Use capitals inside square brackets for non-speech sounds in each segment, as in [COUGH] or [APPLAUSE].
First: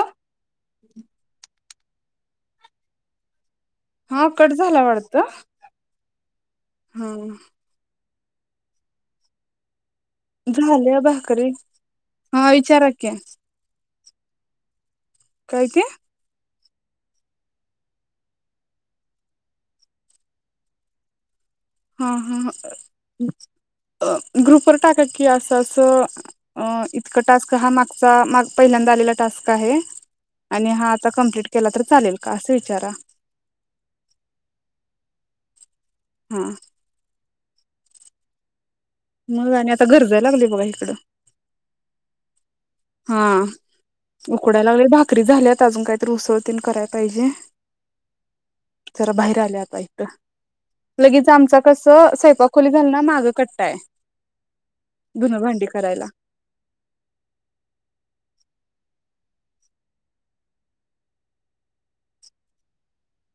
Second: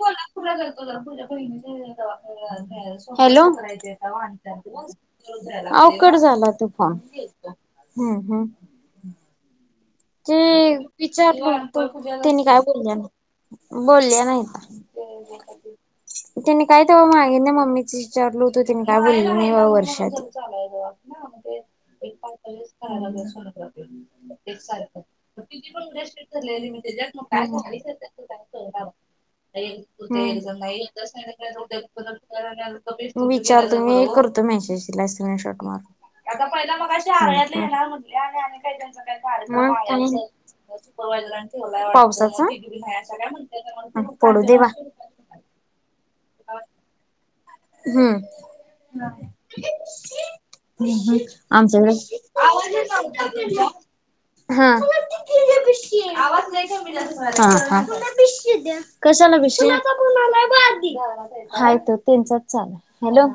कोल्हापूरला दाखवले तुझ्या बहिणीला [UNINTELLIGIBLE] हॅलो हा कट झाला वाटत आ ओ कट झाला तो फॉ हा हम् हम. जे झाले विचारल भाकरी होत तेनी हा काय विचारा बोलल्यात. की बोलल्या नाहीत. काय ते? त्यांनी काय तेव्हा मागे ना मम्मीच विचारल होत, तेनी काय बोलली नाईत बा वर्षात हा एक पाय हा [UNINTELLIGIBLE] कराय लावलीया सोनोग्राफी एक ग्रुपवर सार टाका की ह्म्म असं असं अ इतकं टास्क हा मागचा माग पहिल्यांदा आलेला टास्क आहे आणि हा आता कंप्लीट केला तर चालेल का असं विचारा विचारतो मी करतो मॅसेज तिला स स्क्रिन शाॅट मार. आता हा पहिला मगाशी आवळ्यात मी काय न्हाय म्हणटलीया काय आणि काहीजणच मग आणि आता गरजाय लागलंय बघा हिकडं. हा उकडाय लागलय भाकरी झाल्यात अजून काहीतरी उसळ तेन कराय पाहिजे. हम्म जरा बाहेर आले आता इथं लगेच आमचा कसं अमच्याकड स्वयंपाक खोली आवाज झालं ना मागं कट्टा आहे हां. हा धुनं भांडी करायला हा मम्मे बिशी दे कशाला बिशी? कोणाचा फोन आलाय बघ आधी हाय त्यो तेंचाच. चालेल हॅलो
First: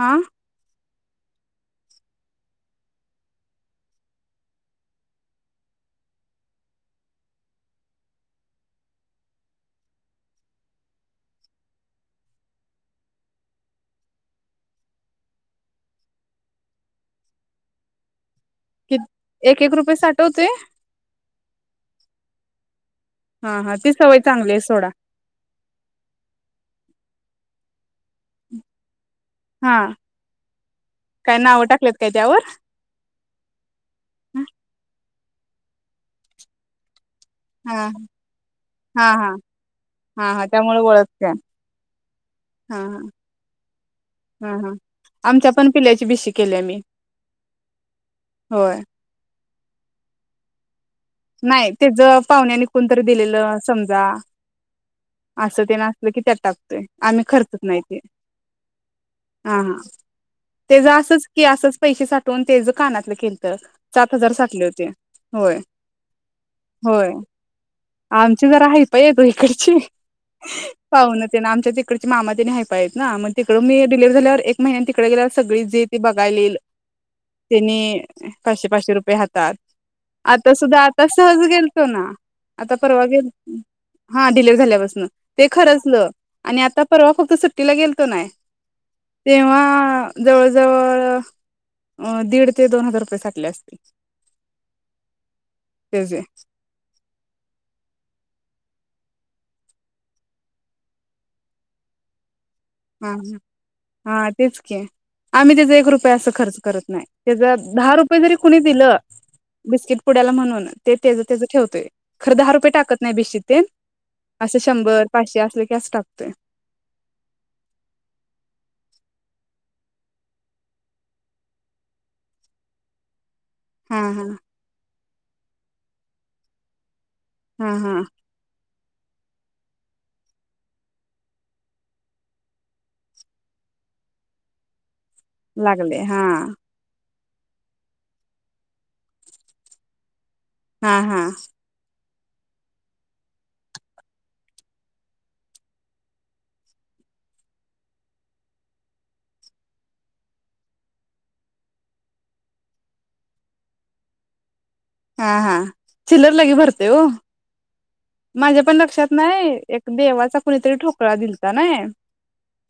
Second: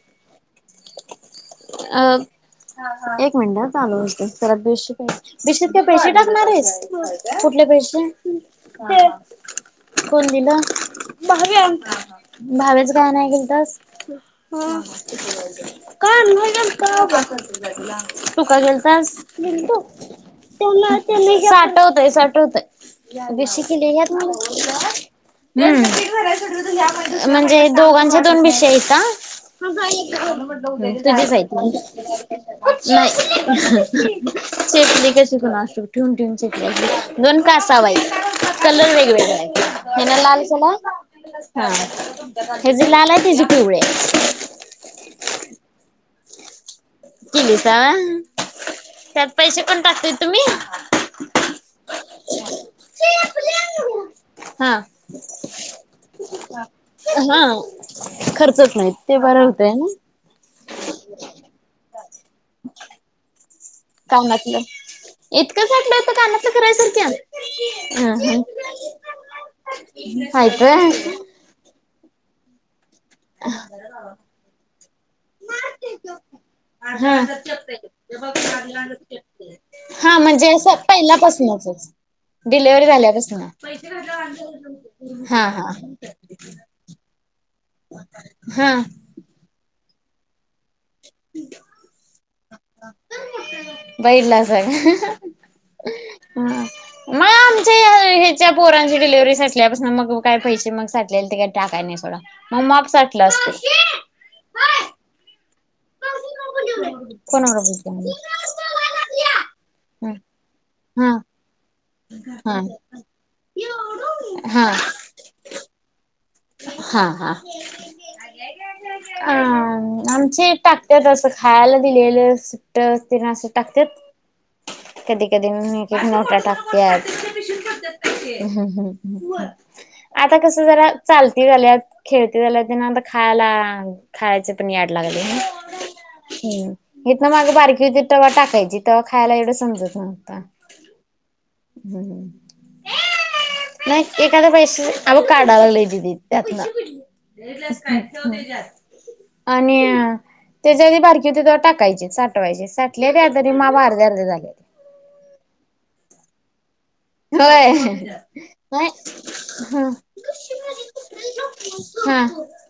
हा अ एक मिनट हं चालू राहू दे त्याला बिशी पाहिजे. बिशीत काय पैशे टाकनार हायीस कुठले पैशे कोणी दिलं? भाव्यान भाव्याच काय आणाय गेलतास. काम नाही का [UNINTELLIGIBLE] तू का कि गेलतास एक एक गेलतो रुपये साठवतोय [UNINTELLIGIBLE] साटवतय साठवतय हा बिशी हा ती केलिया सवय चांगली आहे सोडा म्हंजे दोघांच्या दोन बिशि हायीता. हा हि तुझीच काय हाय नावं तुझीच टाकलेत काय त्यावर [INAUDIBLE] हा चेपलिय कशी तिकड आशू ठीवून ठिवून चेपली असल. दोन कासाव हाईत कलर हा वेगवेगळा हा हाय ह्येनं हा लाल हा केला त्यामुळे ओळखत्या हं हा ह्याजी हा लाल हाय त्याजी पिवळी हाय. हा हा आमच्या पण पिल्याची बिशी केली आम्ही. किलीसा हा त्यात पैसे कोण टाकतय तुम्ही? नाय तेजं पाहुण्याने कोणीतरी दिलेलं समजा, हा असं ते न असलं की त्यात टाकतोय आम्ही हा खर्चत नाही. ते खर्चच नाहीत ते बरं अं होतय हं ना त्याचं असंच कि असंच पैसे साठ तोन त्येचं कानातलं केलं. [INAUDIBLE] कानातलं इतकं साठलेत कानातलं कराय सारख्या होय आमची जरा हायफाय हायती वो इकडची ह आहेत व्हय पावनं न ते आमच्या तिकडची मामा त्यांनी हायत आहेत ना मग तिकड मी हे डिलेवरी झाल्यावर एक महिन्यानी तिकडे गेल्यावर सगळी जी ती बघायला यिल हा तेंनी पाचशे, पाचशे रुपये हातात हा म्हणजे आता असं सुद्धा आता सहज गेलतो पहिल्यापासूनचच ना आता डिलेव्हरी परवा गेल झाल्यापासून हा डिलेवरी झाल्यापस्न हा ते हा खरंचलं आणि आता परवा फक्त तीला गेलतो नाय हा तेव्हा जवळ, जवळ अ दीड ते दोन हजार रुपये साटल्यात बघितलासा का त्याचे म आम ह्याच्या पोरांची डिलिव्हरी साटल्यापासून मग काय पैसे मग साटले ते काही टाकाय नाही सोडा मं माप हा साटलं असतील हा तेच की आम्ही त्याचा एक रुपये असं खर्च करत नाही कोणावर त्याचं दहा बोलते रुपये जरी कुणी दिलं बिस्किट हा म्हणून तेज, हा तेज ठेवतोय खरं दहा हा रुपये टाकत नाही बिशीतेन असं हा शंभर पाचशे असले की अस टाकतो हा, हा अ आमचे टाकट्या खायला दिलेलं सुट्ट येन असं हा हा टाकतेत कधी कधी मी नोट्या टाकत्यात ह, ह हो आता कस जरा चालती झाल्यात, खेळती झाल्या त नंत खायला खायचे पण याड लागले हा येत ना माग बारकीती तवा टाकायची तवा खायला एवढं समजत नव्हत ह, ह नाही एखादा पैसे अग काढावा ल दि त्यात आणि त्याच्या आधी बारकी होती ते्हा टाकायचे साठवायचे साठले का तरी माप आर्धी, आर्धी झाले हा, हा चिलर लगे भर होय माझ्या पण नाही लक्षात नाही एक ह. देवाचा कुणीतरी ठोकळा दिलता नाही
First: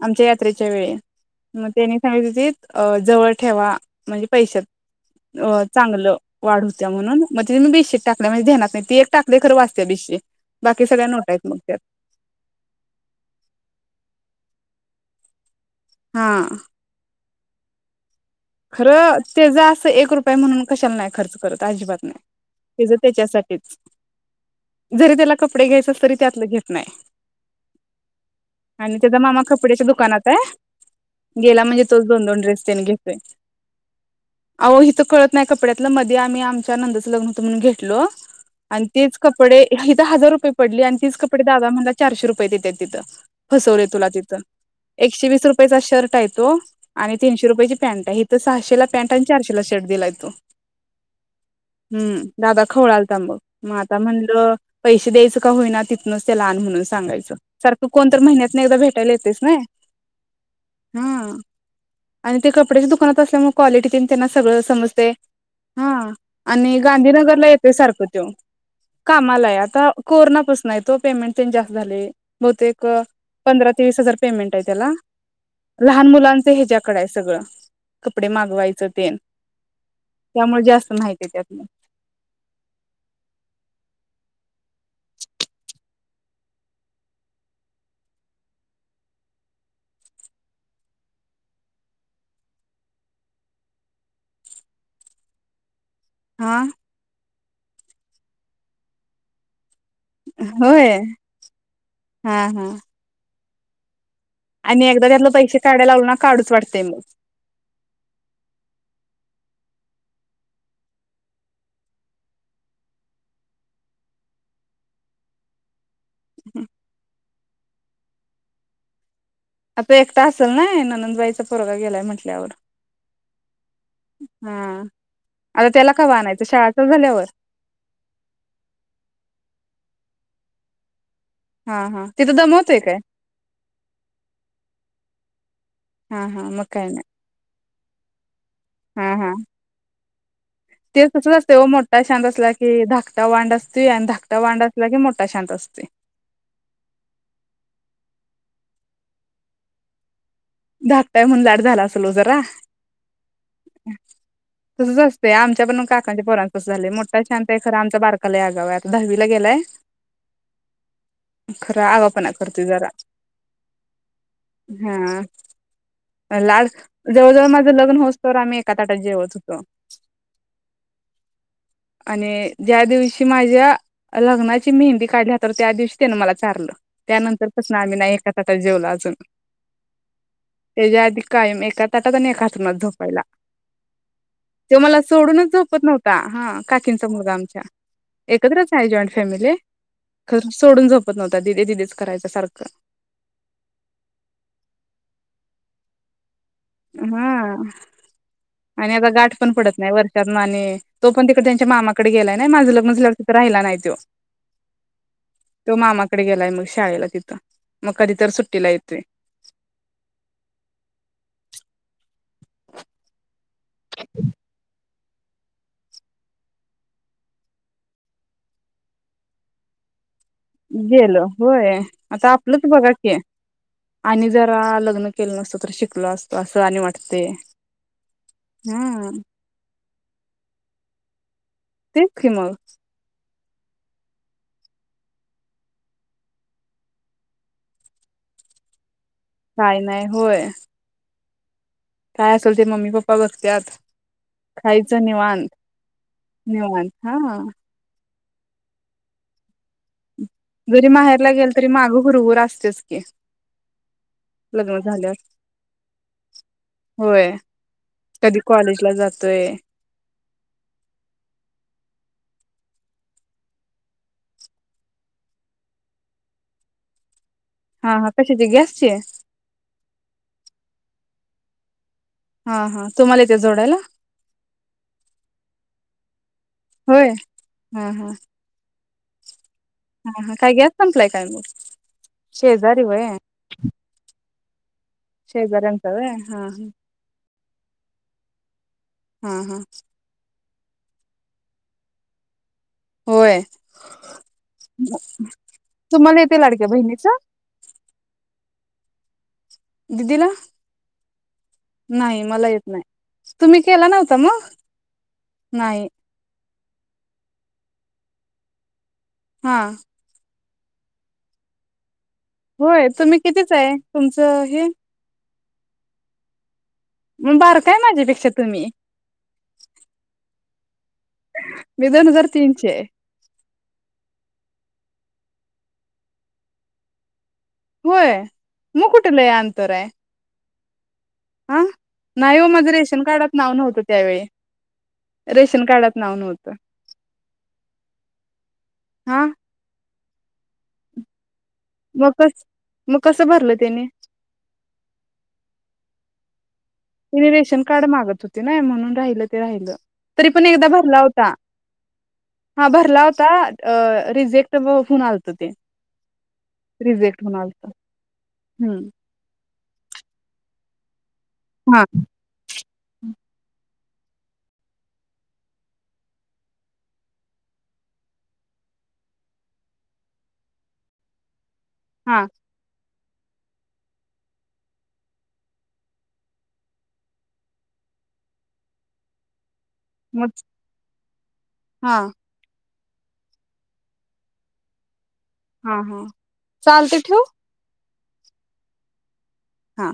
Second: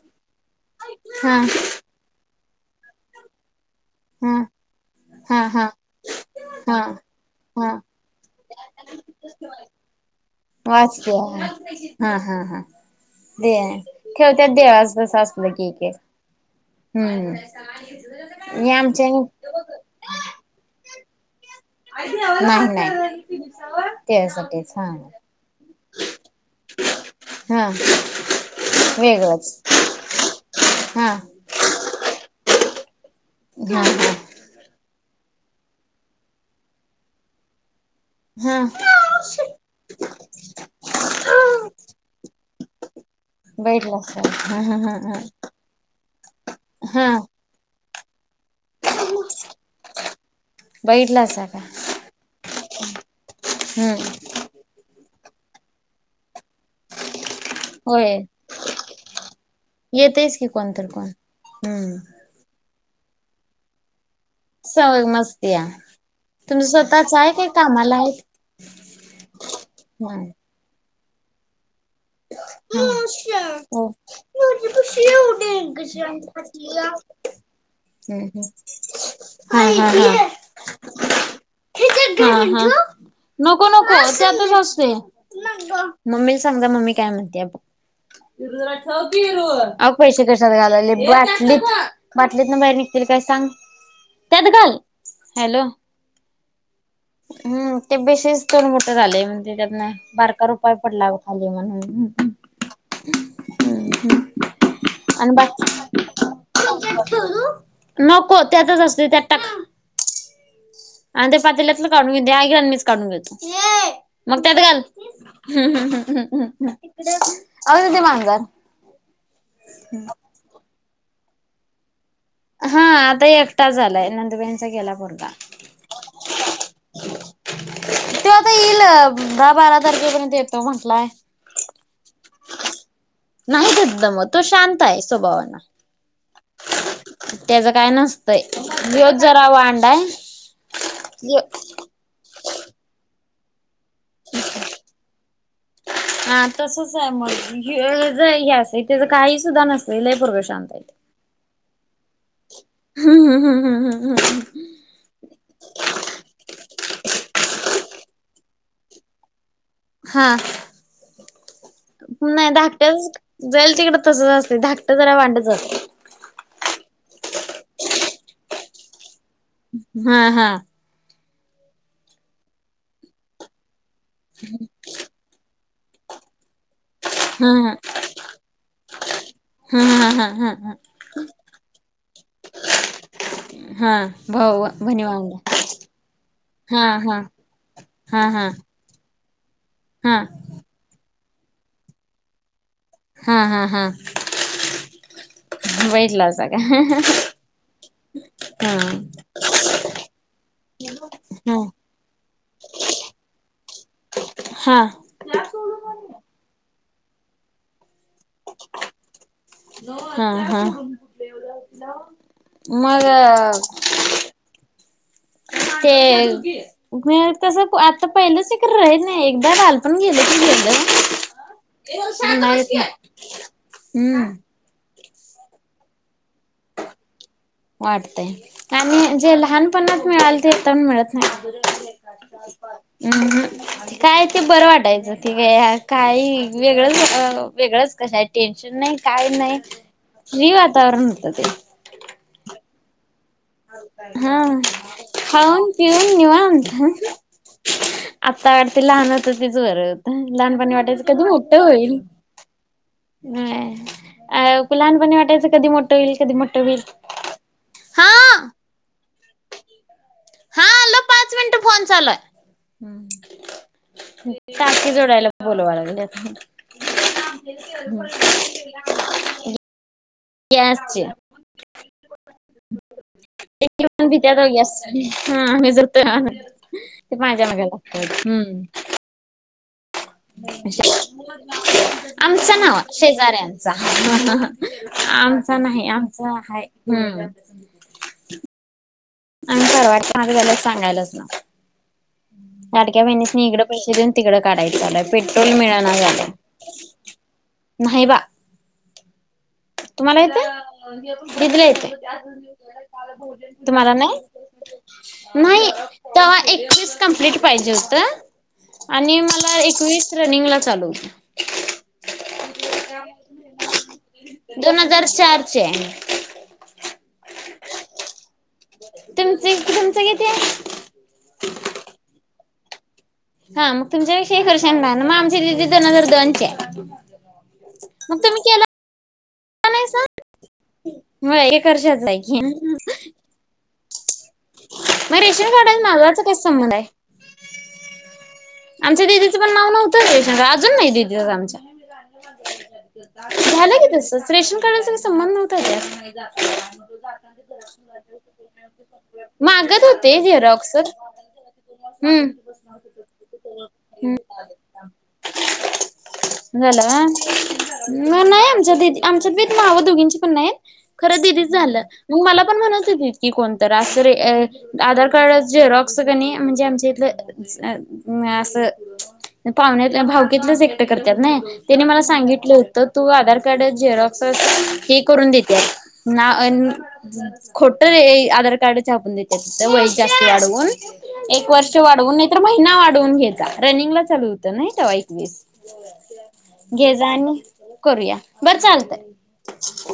आमच्या यात्रेच्या वेळी हा हा मग त्यांनी सांगित जवळ ठेवा म्हणजे हा पैशात हा हा चांगलं वाढ हा. होत्या म्हणून मग तुम्ही हा बेशी टाकल्या म्हणजे ध्येना नाही ती एक टाकले खरं वाचते बिशी वाचते हा हा हा देआ खेळ त्या देआ असस असलं की! के हा हम्म. काय हेज खरं ते जा असं एक रुपये म्हणून कशाला नाही खर्च करत. त अजिबात नाही, हिजा त्याच्यासाठीच त्यासाठीच हा जरी त्याला कपडे घ्यायचे तरी त्यातलं घेत नाही हा आणि त्याचा मामा वेगळंच कपड्याच्या दुकानात आहे, हा गेला म्हणजे तोच दोन-दोन ड्रेस त्यांनी गीन हा हा आव हिथं कळत नाही कपड्यातल मध्ये आम्ही आमच्या नंदचं लग्न होत म्हणून घे टलो हा. आणि तेच कपडे हिथं हजार रुपये पडले आणि तीच कपडे दादा म्हणला चारशे रुप पहिले त्या तिथं फसवलय तुला बैठलासा तिथं हा हा हा हा एकशे वीस रुपयाचा शर्ट हाय तो हा आणि तीनशे रुपयाची पैंट ही ते सहाशेला पॅन्ट आणि चारशेला शर्ट दिलाय तो बैठलासा का हम्म दादा. खोळाल तांबं म आता हम्म म्हणलं पैसे द्यायंच का होईना तिथनचं त्याला आण म्हणून सांगायचं. सारखं होय कोणतर महिन्यातन एकदा भेटायला येतेस ना येतेच की कोणतर कोण हा हम्म आणि [UNINTELLIGIBLE] दुकानात असल्यामुळ क्वालिटी तेन त्यांना सगळं सवय समजतय मस्तीया हा तुमचं आणि स्वतःच आहे गांधीनगरला काय येतोय कामाला सारखं आहेत तो कामालाय आता कोरोनापासनय तो पेमेट त्यांजा हा ते ओ. वीस हजार पेमेंट आहे त्याला लहान मुलांच ह्याच्याकडे आहे सगळं कपडे मागवायचा तेन, हा हा हा त्यामुळे जास्त माहिती हाय त्यातीन हा हा नको मम्मीला सांग जा मम्मी काय म्हणतीया बघ अहो पैसे कशात घालालीया बाटलीत बाटलीत न बाहेर निघतील काय सांग त्यात घाल हॅलो हा हम्म ते बेशिस्त मोटर आले म्हणजे त्यातना बारका रुपया होय पडला बघ खाली म्हणून हा हा. हं हम्म. आणि एकदा त्यातलं आणि पैसे काढायला बाकी लागलो ना काढूच वाटतंय मग. नको त्यातच असतय त्यात टाक आणि ते पातल्यातलं काढून घेतीया इकडं आन मीच काढून घेतो मग त्यात घाल हम्म हम्म हम्म. हम्म हम्म हम्म. आल ते माांजार आता एकट असेल नाय ननंद ताईचा पोरगा गेलाय म्हटल हा आता एक झालाय नंदबाईंचा हा. गेला पोरगा आता त्याला कवा आणायचं शाळा चालू झाल्यावर तो आता येईल दहा बारा तारखेपर्यंत येतो म्हणटलाय हा हा तिथं दमावतोय काय? नाही तीथ दमवत तो शांत आहे स्वभावान हा हा मग काय नाही. त्याच काय नस हा ह्योच हा जरा वांड आहे ते तसचं असतयं हो मोठा शांत असला ते धाकटा वांड अस ते धाकटं वांड असलं की मोठं मोठा शांत असतोय हां तसचं आहे मग [UNINTELLIGIBLE] तेजं काही सुद्धा नसतं लय पोरग शांत आहे. धाकटा हाय म्हणून लाड झाला- जरा- हम्म हम्म हम्म हम्म हम्म तसचं असतयं आमच्या पण काकांच्या पोरांच- कसं झालयं मोठा शांत आहे खरं आमचा बारका लय आगाऊ आहे, आता दहावीला गेलायं हां आगावपणा नाही करतोय जरा धाकटं- जाईल तिकडं तसचं असतयं, धाकटा जरा हा. वांड लाड जवळजवळ माझं लग्न होईस्तोवर आम्ही एका ताटात जेवत हो हां हां- आणि ज्या दिवशी माझ्या लग्नाची मेहंदी काढली हातावर त्या दिवशी त्याने मला चाारलं त्यानंतर हा हा पासून आम्ही नाही एका ताटात जेवलो अजून हा हा हा हा हा त्याच्या आधी कायम एका ताट त्यात आणि एका अंथरुणात झोपायला हा भाऊ त्यो मला बहिणी भावंड सोडूनच झोपत नव्हता हा काकींचा मुलगा आमच्या हा हा एकत्रच आहे जॉइंट फॅमिली हा खर सोडून झोप एकत नव्हता, दीदे दीदेच करायचा सारखं. हा हा हा वाईट लाज हा आणि आता गाठ पण पडत नाही वर्षातन आणि, तो पण तिकडे त्यांच्या मामाकडे गेलाय. नाही माझं लग्न झाल्यावर तिथं राहिला नाही त्यो. हा हा तो मामाकडे गेलाय मग शाळेला. तिथं मग कधी तर सुट्टीला येतोय. हा हा मग अ [INAUDIBLE] ते व्हय तस आता पहिलासारख राहीत नाही, एकदा बालपण गेल गेल होय. आता पुन्हा आपलंच येत नाही. बघा की, हम्म आणि जरा लग्न केल नसत तर शिकलो असतो, असं आणि वाटतय. वाटतय आणि जे लहानपणात मिळाल तेतण मिळत [UNINTELLIGIBLE] तेच की मग. अहं काय ते बरं वाटायचं ते काय काही वेगळंच अ वेगळंच कसंय टेन्शन नाही काय नाही काय होय फ्री वातावरण. त ते. काय असलं ते मम्मी पप्पा बघत्यात हा खायचं निवांत खाऊन पिऊन निवात. निवांत ह ह हा आत्ता वाटतय लहान होतो तेच बर. जरी माहेरला गेल तरी माग हुरहुर असतेच की. व्हय अ लग्न झाल्यावर लहानपणी वाटायचं कधी मोट होईल, कधी मोट होईल. हा कधी कॉलेजला होय. हा आलो पाच मिनट फोन चालूय. टाकी जोडायला बोलावा लागल्यात. हा हा कशाची गॅसची? गॅसची. हा हा तुम्हाला येते जोडायला एक एक जन भित्यात ओ गॅस जोडायला, हा मी जोडतोय. ते हा. होय ते माझ्या माग हा हा लागतायत. हम्म हा हा काय गॅस संपलाय काय मग आमचं नव, शेजारी व्हय शेजऱ्यांचा. आमचा नाही, शेजाऱ्यांचा व्हय आमचा हा हाय हम्म. [UNINTELLIGIBLE] हा हा आणि परवा छान झाल सांगायल्यासा ता लाडक्या होय बहिणीसनी इकडं पैसे देऊन तिकडं काढायचं चालुय पेट्रोल मिळना तुम्हाला झालंय येते लाडक्या बहिणीच नाही बा तुम्हाला दिदीला येतय दिदिला येतय नाही मला येत नाही तुम्ही केला तुम्हाला नव्हता नाही मग नाही तवा ए वीस कंम्पलिट पाहिजे होत. आणि मला हा एकवीस रनिंगला चालू होय तुम्ही कितीच हाय तुमचं हे दोन हजार चारं ची हाय मी बारका हाय माझ्यापेक्षा तुम्ही तुमच तुमचं किती हाय मी दोन हजार तेंची ये हा मग तुमच्या पेक्षा एक वर्षानी लहान म आमची दिदी दोन हजार दोनची हाय होय मग कु ठं लई अंतर हाय नाहीसा? होय आ एक वर्षाचा आहे नाही की. हो माझ रेशन कार्डात नाव नव्हतं. त्या वेळी म रेशन कार्डाच्या नावावरचा काय संबंध हाय आमच्या हा दिदीचं पण नाव नव्ह त रेशनकार्ड अजून नाय दिदिच आमच्या मग कस मग कसं भरलं झालं त्याने की तसच रेशन कार्डाचा काय संबंध नव्हता हेच्यात [UNINTELLIGIBLE] ते रेशन कार्ड मागत होते नाय म्हणून राहिलं ते राहिलं मागत होते तरी पण एकदा झेरॉक्स. भरला होता. हम्म. हा भरला हो ता अ हम्म. रिजेक्ट होऊन आलत ते झालं. रिजेक्ट होऊन आलत हूं नावं दोघींची पण नाईत. खरं दिदीच झालं हा मग मला पण म्हणत होतीत की, कोणतर रासरे अ आधार कार्डाच झेरॉक्स कनी म्हणजे आमच्या इथलं नाय असं पाहुण्यात भाऊकीतलंच एकटं करत्यात नाय त्यानी मला हा सांगितलं होतं. तू आधार कार्ड झेडॉक्स हे करून देतीया ना खोट हे आधार कार्ड छापून देत्यात त्या वय जास्त मग वाढवून एक वर्ष हा वाढवून नाही तर महि ना वा ढवून घेयाचा रनिंगला चालू होत नयी ठेवाय हा हा घे चालते जा ठेवू आणि करूया बरं चालतय. हा.